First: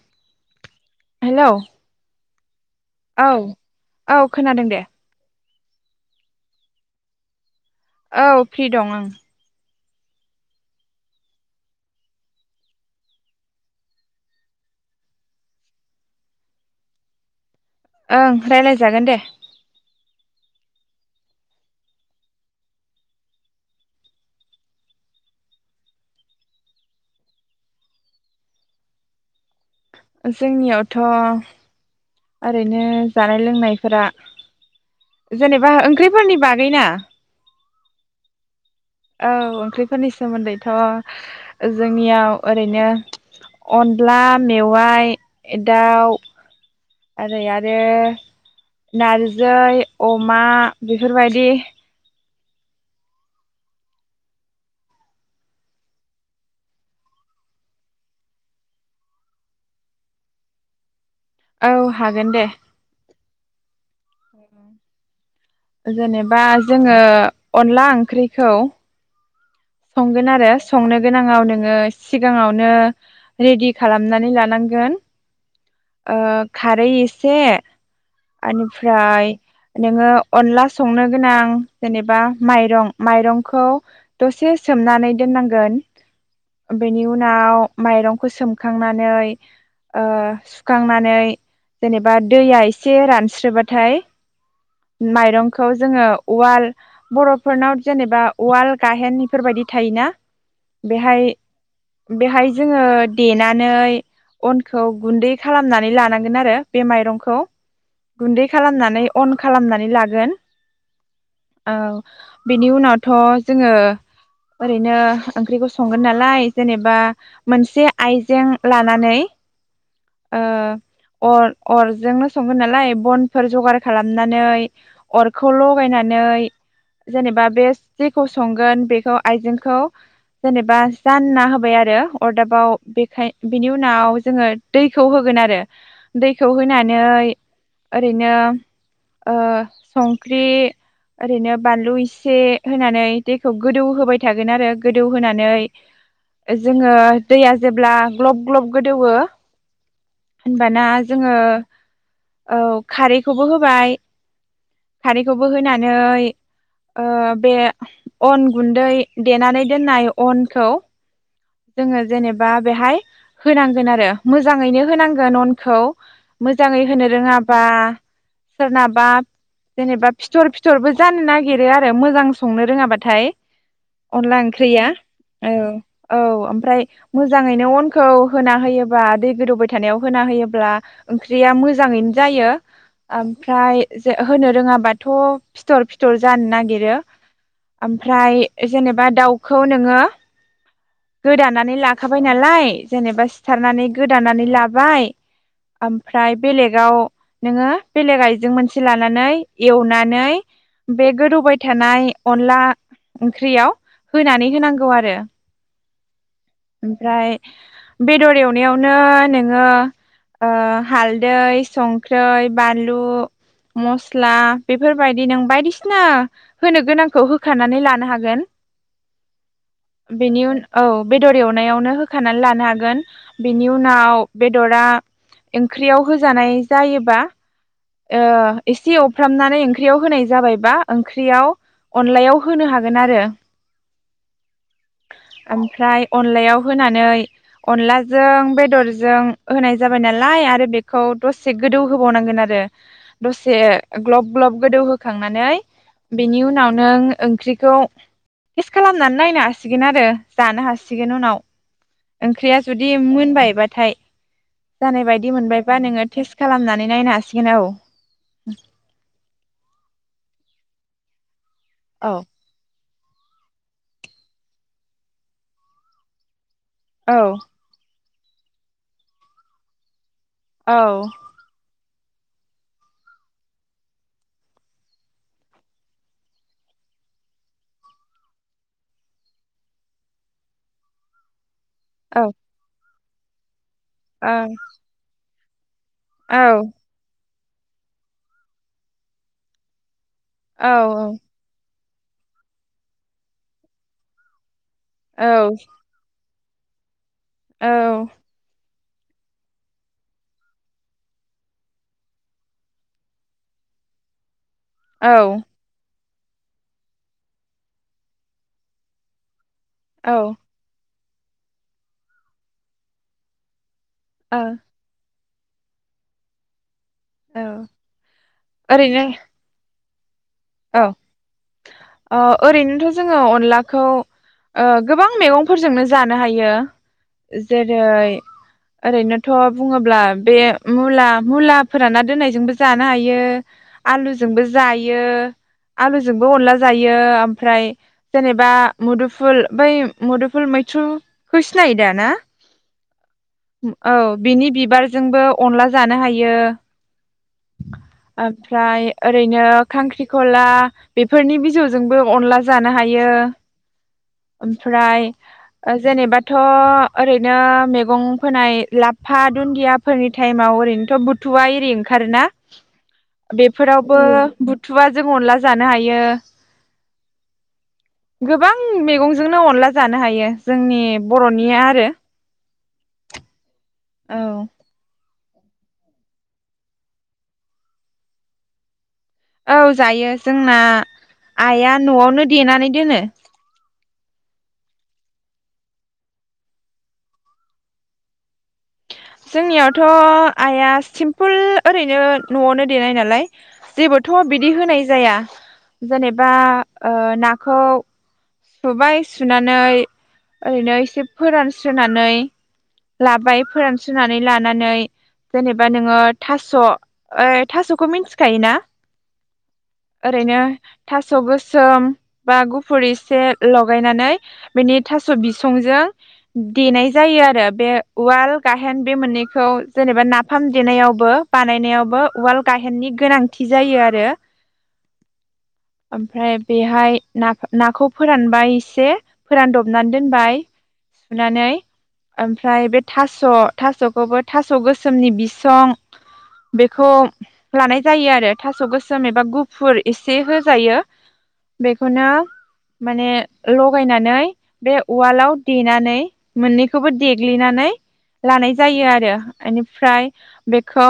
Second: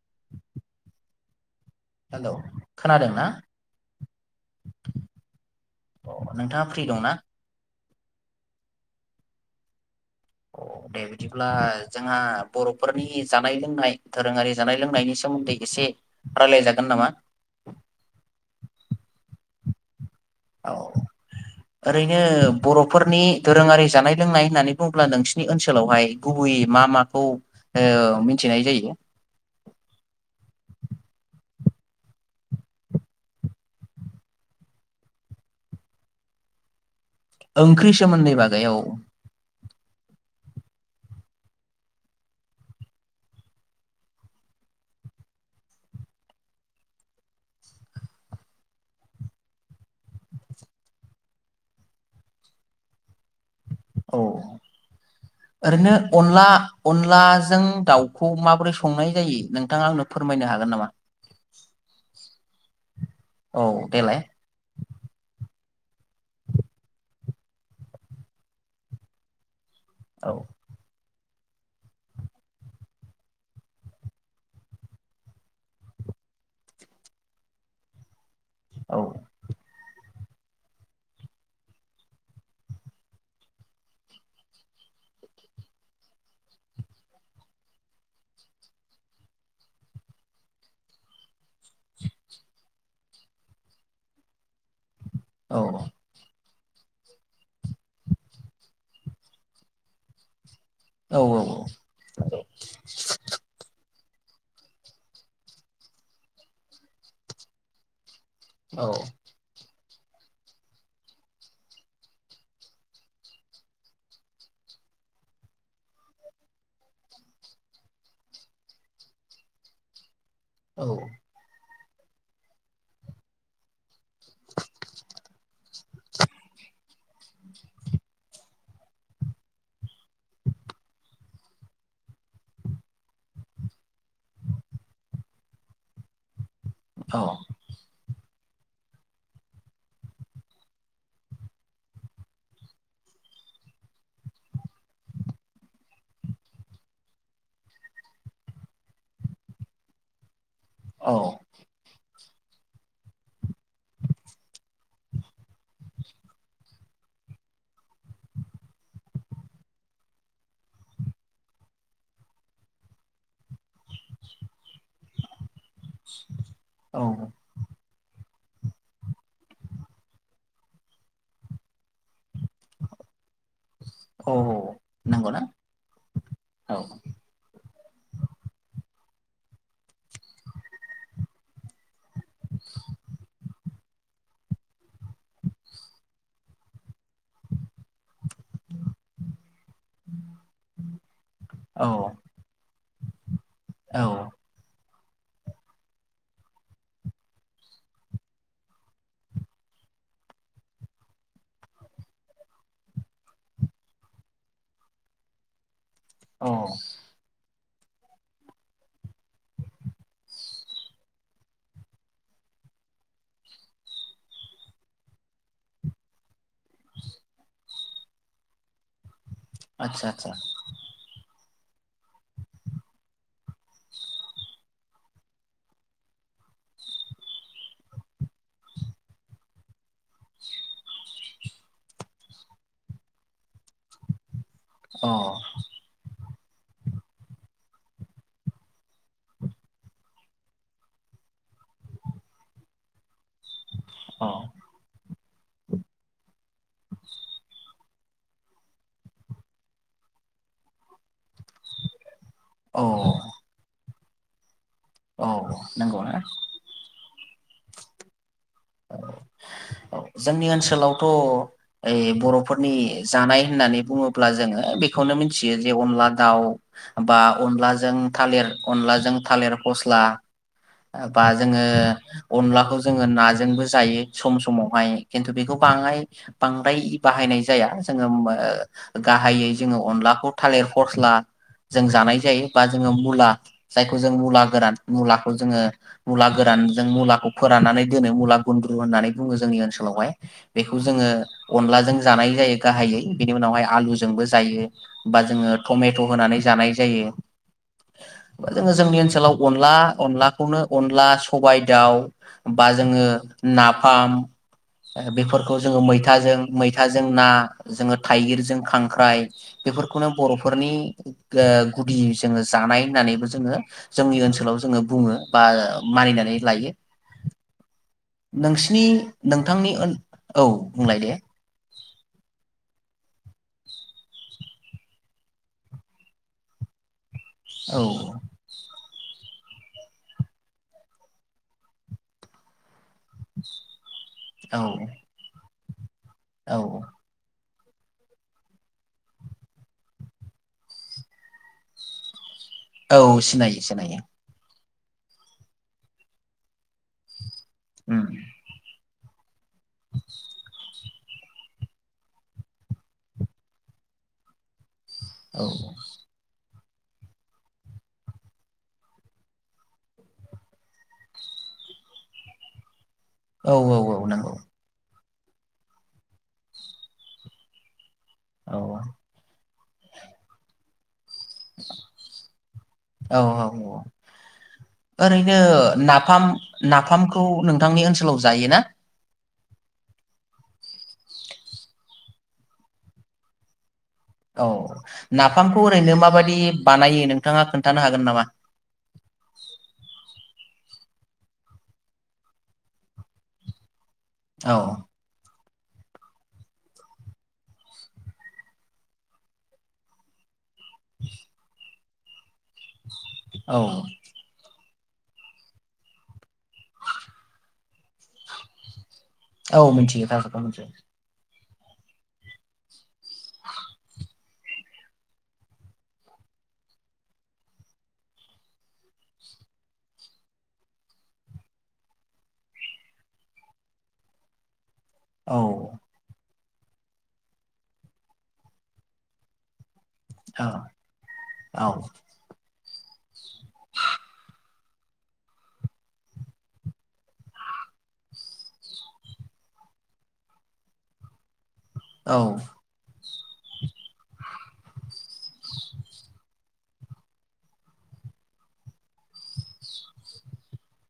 [inaudible] Hello hello खोनादोंना औ औ खोनादों दे। अ नोंथाङा फ्रि दंना? औ फ्रि दं आं। अ दे बिदिब्ला जोंहा बरफोरनि जानाय लोंनाय दोरोङारि जानाय लोंनायनि सोमोन्दै एसे रायलाय जागोन नामा? ओं रायलायजागोन दे। ओरैनो बरफोरनि दोरोङारि जानाय लोंनाय होननानै बुङोब्ला नोंसिनि ओनसोलावहाय गुबैयै मा माखौ ओ मिथिनाय जायो? जोंनियावथ ओरैनो जानाय लोंनायफोरा जेनेबा ओंख्रिफोरनि बागै ना? ओंख्रि सोमोन्दै बागै औ। औ ओंख्रिफोरनि सोमोन्दैथ जोंनियाव ओरैनो अनदला मेवाय दाव ओरै आरो नारजै अमा बेफोरबायदि ओरैनो अनला अनलाजों दाउखौ माबोरै संनाय जायो नोंथाङा आंनो फोरमायनो हागोन नामा? औ हागोन दे। औ देलाय। जेनेबा जोङो अनला ओंख्रिखौ संगोन औ आरो संनो? गोनाङाव नोङो सिगाङावनो रेडि खालामनानै लानांगोन ओ खारै एसे औ ओनिफ्राय नोङो अनला संनो गोनां जेनेबा माइरं माइरंखौ दसे सोमनानै दोननांगोन बेनि उनाव माइरंखौ सोमखांनानै ओ सुखांनानै जेनेबा दैया एसे रानस्रोबाथाय औ माइरंखौ जोङो उवाल बरफोरनाव जेनेबा उवाल गाहेननि फोरबायदि थायोना औ बेहाय बेहाय जोङो देनानै अनखौ गुन्दै खालामनानै लानांगोन आरो बे माइरंखौ। गुन्दै औ खालामनानै अन खालामनानै लाग गोन ओ बेनि उनावथ जोङो ओरैनो ओंख्रिखौ संगोन नालाय जेनेबा मोनसे आइजें लानानै औ औ ओ अर अरजोंनो संगोन नालाय बनफोर जगार खालामनानै अरखौ लगायनानै जेनेबा बे जेखौ संगोन बे खौ आइजेंखौ जेनेबा जानना होबाय आरो अरदाबाव बेखाय बिनि उनाव जोङो दैखौ होगोन आरो दै खौ होनानै औ ओरैनो ओ संख्रि ओरैनो बानलु इसे होनानै दैखौ गोदौ होबाय थागोन आरो गोदौहोनानै जोङो दैया जेब्ला ग्लब ग्लब गोदौवो होनबाना जोङो औ औ खारैखौबो होबाय खारैखौबो होनानै ओ बे अन गुन्दै देनानै दोननाय अनखौ जोङो जेनेबा बेहाय होनांगोन आरो मोजाङैनो होनांगोन अन खौ मोजाङै औ होनो रोङाबा सोरनाबा जेनेबा फिथर फिथरबो जानो नागिरो आरो मोजां संनो रोङा बाट थाय औ अनला ओंख्रिआ नंगौना औ औ ओमफ्राय मोजाङैनो अनखौ होना होयो बा दै गोदौबाय थानायाव होना होयोब्ला ओंख्रिया मोजाङैनो जायो आमफ्राय [unintelligible] होनो रोङाबाथ फिथर फिथर जानो नागिरो। ओमफ्राय जेनेबा दाउखौ नोङो गोदानानै औ लाखाबाय नालाय जेनेबा सारनानै औ गोदानानै लाबाय ओमफ्राय बेलेगाव नोङो बेलेग आइजें मोनसे लानानै एवनानै बे गोदौबाय थानाय अनला ओंख्रियाव होनानै होनांगौ आरो। औ ओमफ्राय बेदर एवनायावनो नोङो हालदै, संख्रै, बानलु, मस्ला बेफोरबायदि नों बायदिसिना होनो गोनांखौ होखारानानै लानो हागोन। आतसा आतसा। बेनि उन औ बेदर एवनायावनो होखानानै लानो हागोन बेनि उनाव बेदरा ओंख्रियाव होजानाय जायोबा ओ एसे एवफ्रामनानै ओंख्रियाव होनाय जाबायबा ओंख्रियाव अनलायाव होनो हागोन आरो। अ ओमफ्राय अनलायाव होनानै अनलाजों बेदरजों होनाय जाबाय नालाय आरो बेखौ दसे गोदौ होबावनांगोन आरो दसे अ ग्लब ग्लब गोदौ होखांनानै बेनि उनाव उनाव नों ओंख्रिखौ टेस खालामनानै नायनो हासिगोन आरो। दानो हासिगोन उनाव। ओंख्रिया औ जुदि मोनबायबाथाय जानाय औ बायदि मोनबायबा नोङो नंगौना टेस्ट खालामनानै नायनो हासि गेन औ [unintelligible] जोंनि ओनसोलावथ ओइ बरफोरनि जानाय होननानै बुङोब्ला जोङो बेखौनो मिथियो जे अनला दाउ बा औ अनलाजों थालिर अनलाजों थालिर फस्ला औ बा जोङो अनलाखौ जोङो ना जोंबो जायो सम समावहाय खिन्थु बेखौ बाङाय बांद्राय बाहायनाय जाया जोङो ओ गाहायै जोङो अनलाखौ थालिर फस्ला जों जानाय औ जायो बा जोङो मुला जायखौ जों मुला गोरान मुला खौ जोङो मुला औ गोरानजों मुलाखौ फोराननानै दोनो मुला गुन्द्रु होननानै बुङो जोंनि ओनसोलावहाय। औ बेखौ जोङो अनलाजों जानाय जायो गाहायै बिनि उनावहाय आलुजोंबो जायो। बा जोङो टमेट होनानै जानाय जायो। औ बा जोङो जोंनि ओनसोलाव अनला अनलाखौनो अनला सबाइ दाउ बा जोङो नाफाम औ बेफोरखौ जोङो मैथा थाजों मैथाजों ना जोङो थाइगिरजों खांख्राइ बेफोरखौनो औ बरफोरनि ओ गुदि जोङो जानाय होननानैबो जोङो जोंनि औ ओनसोलाव जोङो बुङो। बा मानिनानै लायो। औ नोंसिनि ओरैनो नोंथांनि ओन औ बुंलाय दे। अ ओरैनोथ‌ जोङो अनलाखौ ओ गोबां मैगंफोरजोंनो जानो हायो। औ जेरै ओरैनोथ बुङोब्ला बे मुला मुला फोरानना दोननायजोंबो जानो हायो। आलुजोंबो औ जायो आलुजोंबो अनला औ जायो आम ओमफ्राय जेनेबा मुदुफुल बै मुदुफुल मैथ्रुखौ सिनायो दा ना? औ सिनायो औ सिनायो बिनि बिबार जोंबो अनला जानो हायो। उम आरफ्राय ओरैनो खांख्रिखला बेफोरनि बिजौजोंबो अनला जानो हायो ओम ओमफ्राय औ ओ जेनेबाथ अ ओरैनो मैगं फोनाय लाफा दुन्दियाफोरनि टाइमाव ओरैनोथ बुथुवा एरि ओंखारोना औ औ बेफोरावबो औ नंगौ बुथुवा जों अनला जानो हायो। गोबां औ मेगंजोंनो अनला जानो हायो जोंनि बरनिया आरो औ औ [unintelligible] औ ओरैनो नाफाम-नाफामखौ नोंथांनि ओनसोलाव जायो ना? औ जायो जोंना आइया नआवनो देनानै दोनो। औ नाफामखौ ओरैनो माबाददि बानायो नोंथाङा खोन्थानो हागोन नामा? जोंनियावथ आइआ सिम्पोल ओरैनो नआवनो देनाय नालाय जेबोथ बिदि औ होनाय जाया। जेनेबा ओ नाखौ सुबाय सुनानै ओरैनो एसे फोरान थोनानै लाबाय औ फोरानसुनानै लानानै जेनेबा नोङो थास ऐ थासखौ मिन्थिखायो ना? औ मिथियो ओरैनो थारखौथ' मिथियो थास गोस सोम बा गुफुरिस एसे लगायनानै बेनि थास बिसंजों देनाय जायो आरो बे उवाल गाहेन बे मोननैखौ जेनेबा नाफाम देनायावबो बानायनायावबो उवाल गाहेननि गोनांथि जायो आरो। औ ओमफ्राय बेहाय ना-नाखौ। फोरानबाय एसे फोरानदब सुनानै दोनबाय औ सुनानै औ ओमफ्राय बे थास स थासखौबो थास गोसोम गोसोमनि बिसं बेखौ लानाय जायो आरो थास गोसोम एबा गुफुर एसे होजायो। बेखौनो माने लगायनानै [unintelligible] बे उवालाव देनानै मोननै बेखौबो देग्लिनानै लानाय जायो आरो आनिफ्राय बेखौ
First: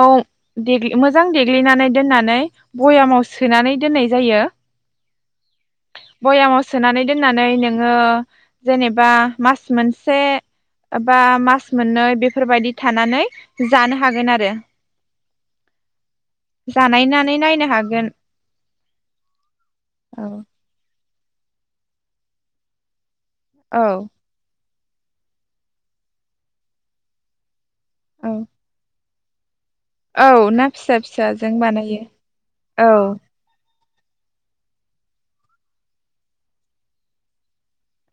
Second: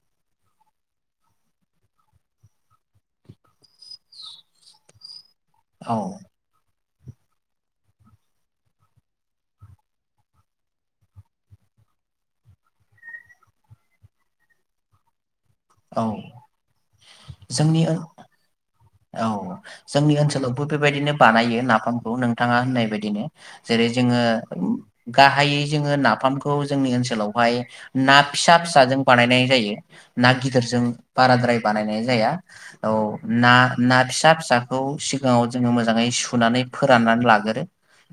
देग्लि मोजां देग्लिनानै दोननानै भयामाव सोनानै दोननाय जायो। औ बयामाव सोनानै दोननानै नोङो जेनेबा मास मोनसे बा मास मोननै बेफोरबादि थानानै जानो हागोन आरो। औ जानायनानै नायनो जोंनि ओन हागोन। औ जोंनि औ ओनसोलावबो बेबायदि बिदिनो बानायो नाफामखौ नोंथाङा होननाय बायदिनो। औ जेरै जोङो गाहायै जोङो नाफामखौ जोंनि ओनसोलावहाय ना औ फिसा फिसाजों बानायनाय जायो। ना औ गिदिरजों फिसा फिसाजों बाराद्राय बानायनाय बानायो जाया औ ना ना फिसा फिसाखौ सिगाङाव जोङो मोजाङै सुनानै फोराननानै लागोरो।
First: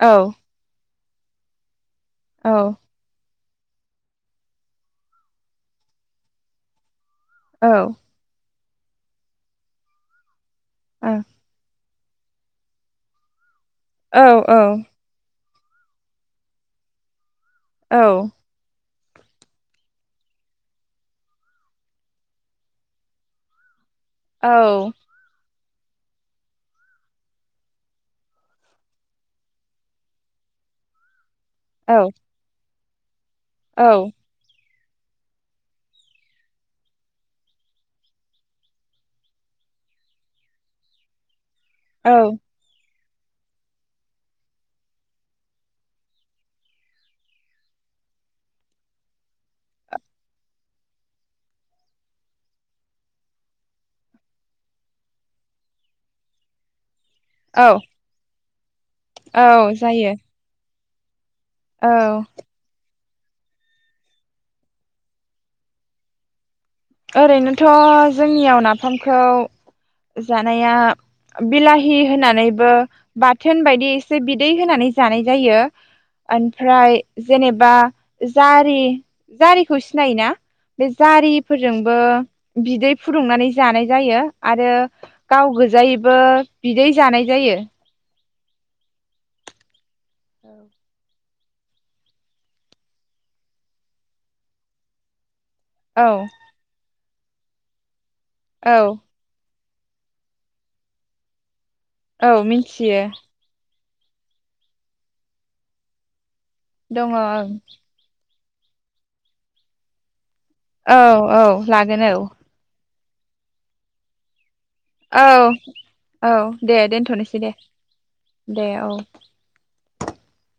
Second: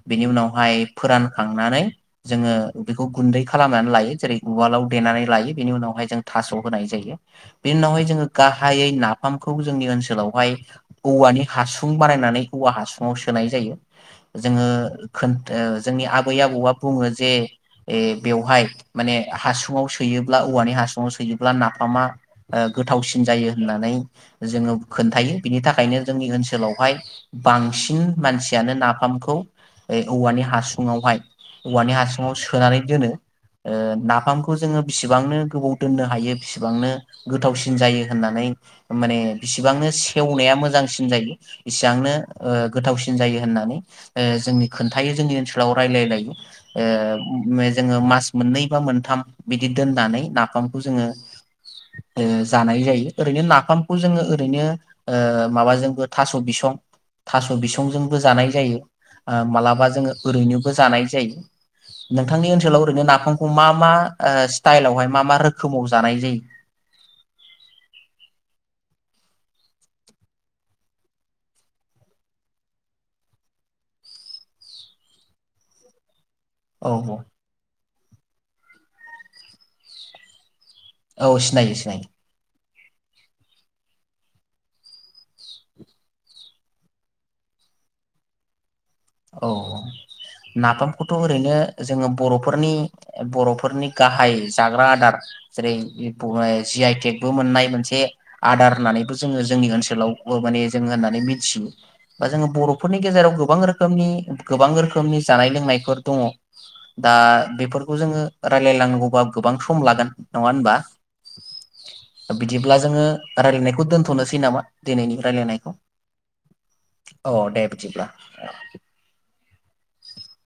औ बेनि उनावहाय फोरानखांनानै जोङो औ बेखौ गुन्दै खालाम खालामनानै लायो जेरै उवालाव देनानै लायो बेनि उनावहाय जों थास होनाय जायो। औ बिनि उनावहाय जोङो गाहा गाहायै नाफामखौ जोंनि ओनसोलावहाय औ औवानि हासुं फुं बानायनानै औवा हासुङाव सोनाय जायो। औ जोङो खो ओ जोंनि आबै आबौआ बुङो जे ए औ बेवहाय माने हासुङाव सोयोब्ला औवानि हासुङाव सोयोब्ला नाफामा गोथावसिन जायो होननानै औ जोङो खोन्थायो बिनि थाखायनो जोंनि ओनसोलावहाय बांसिन मानसियानो नाफामखौ औवानि हासुङावहाय औवानि औ हासुङाव सोनानै [unintelligible] ओ नाफामखौ जोङो बिसिबांनो गोबाव दोननो हायो बिसिबांनो गोथावसिन जायो होननानै माने बिसिबांनो खेवनाया मोजांसिन जायो। इसांनो औ ओ गोथावसिन जायो होननानै जोंनो खोन्थायो जोंनि ओनसोलाव रायलायलायो ओ जोङो मास मोननै बा मोनथाम बिदि दोननानै नाफामखौ जोङो ओ जानाय जायो ओरैनो नाफामखौ जोङो ओरैनो ओ माबाजोंबो थास' बिसं थास' औ बिसंजोंबो जानाय जायो। औ मालाबा जोङो जायो ओरैनो बो जानाय जायो। औ नोंथांनि ओनसोलाव ओरैनो ना नाफामखौ मा मा स्टाइलावहाय मा मा रोखोमाव जानाय जायो? ओरैनोथ' जोंनियाव नाफामखौ जानाया बिलाहि होनानैबो बाथोन बायदि एसे बिदै होनानै जानाय जायो। औ ओनफ्राय औ जेनेबा जारि जारिखौ सिनायोना? बि जारि औ सिनायो फोरजोंबो सिनायो बिदै फुदुंनानै जानाय जायो आरो गाव गोजायैबो बिदै जानाय जायो। औ नााफामखौथ' थ' ओरैनो जोङो बर'फोरनि बरफोरनि गाहाय जाग्रा आदार जेरै औ जि आइ टेग बो मोननाय मोनसे आदार औ होननानैबो जोङो जोंनि ओनसोलावबो माने जों होननानै मिथियो। बा औ जोङो बर'फोरनि मिथियो गेजेराव गोबां रोखोम रोखोमनि गोबां रोखोमनि जानाय लोंनायफोर दङ। दङ दा ओं बेफोरखौ जोङो रायलायनांगौबा गोबां सम लागोन। नङा होनबा औ औ लागोन औ। बिदिब्ला जोङो रायलायनायखौ दोनथ'नोसै नामा? दिनैनि औ रायलायनायखौ औ दे अ दोनथ'नोसै दे बिदिब्ला दे औ।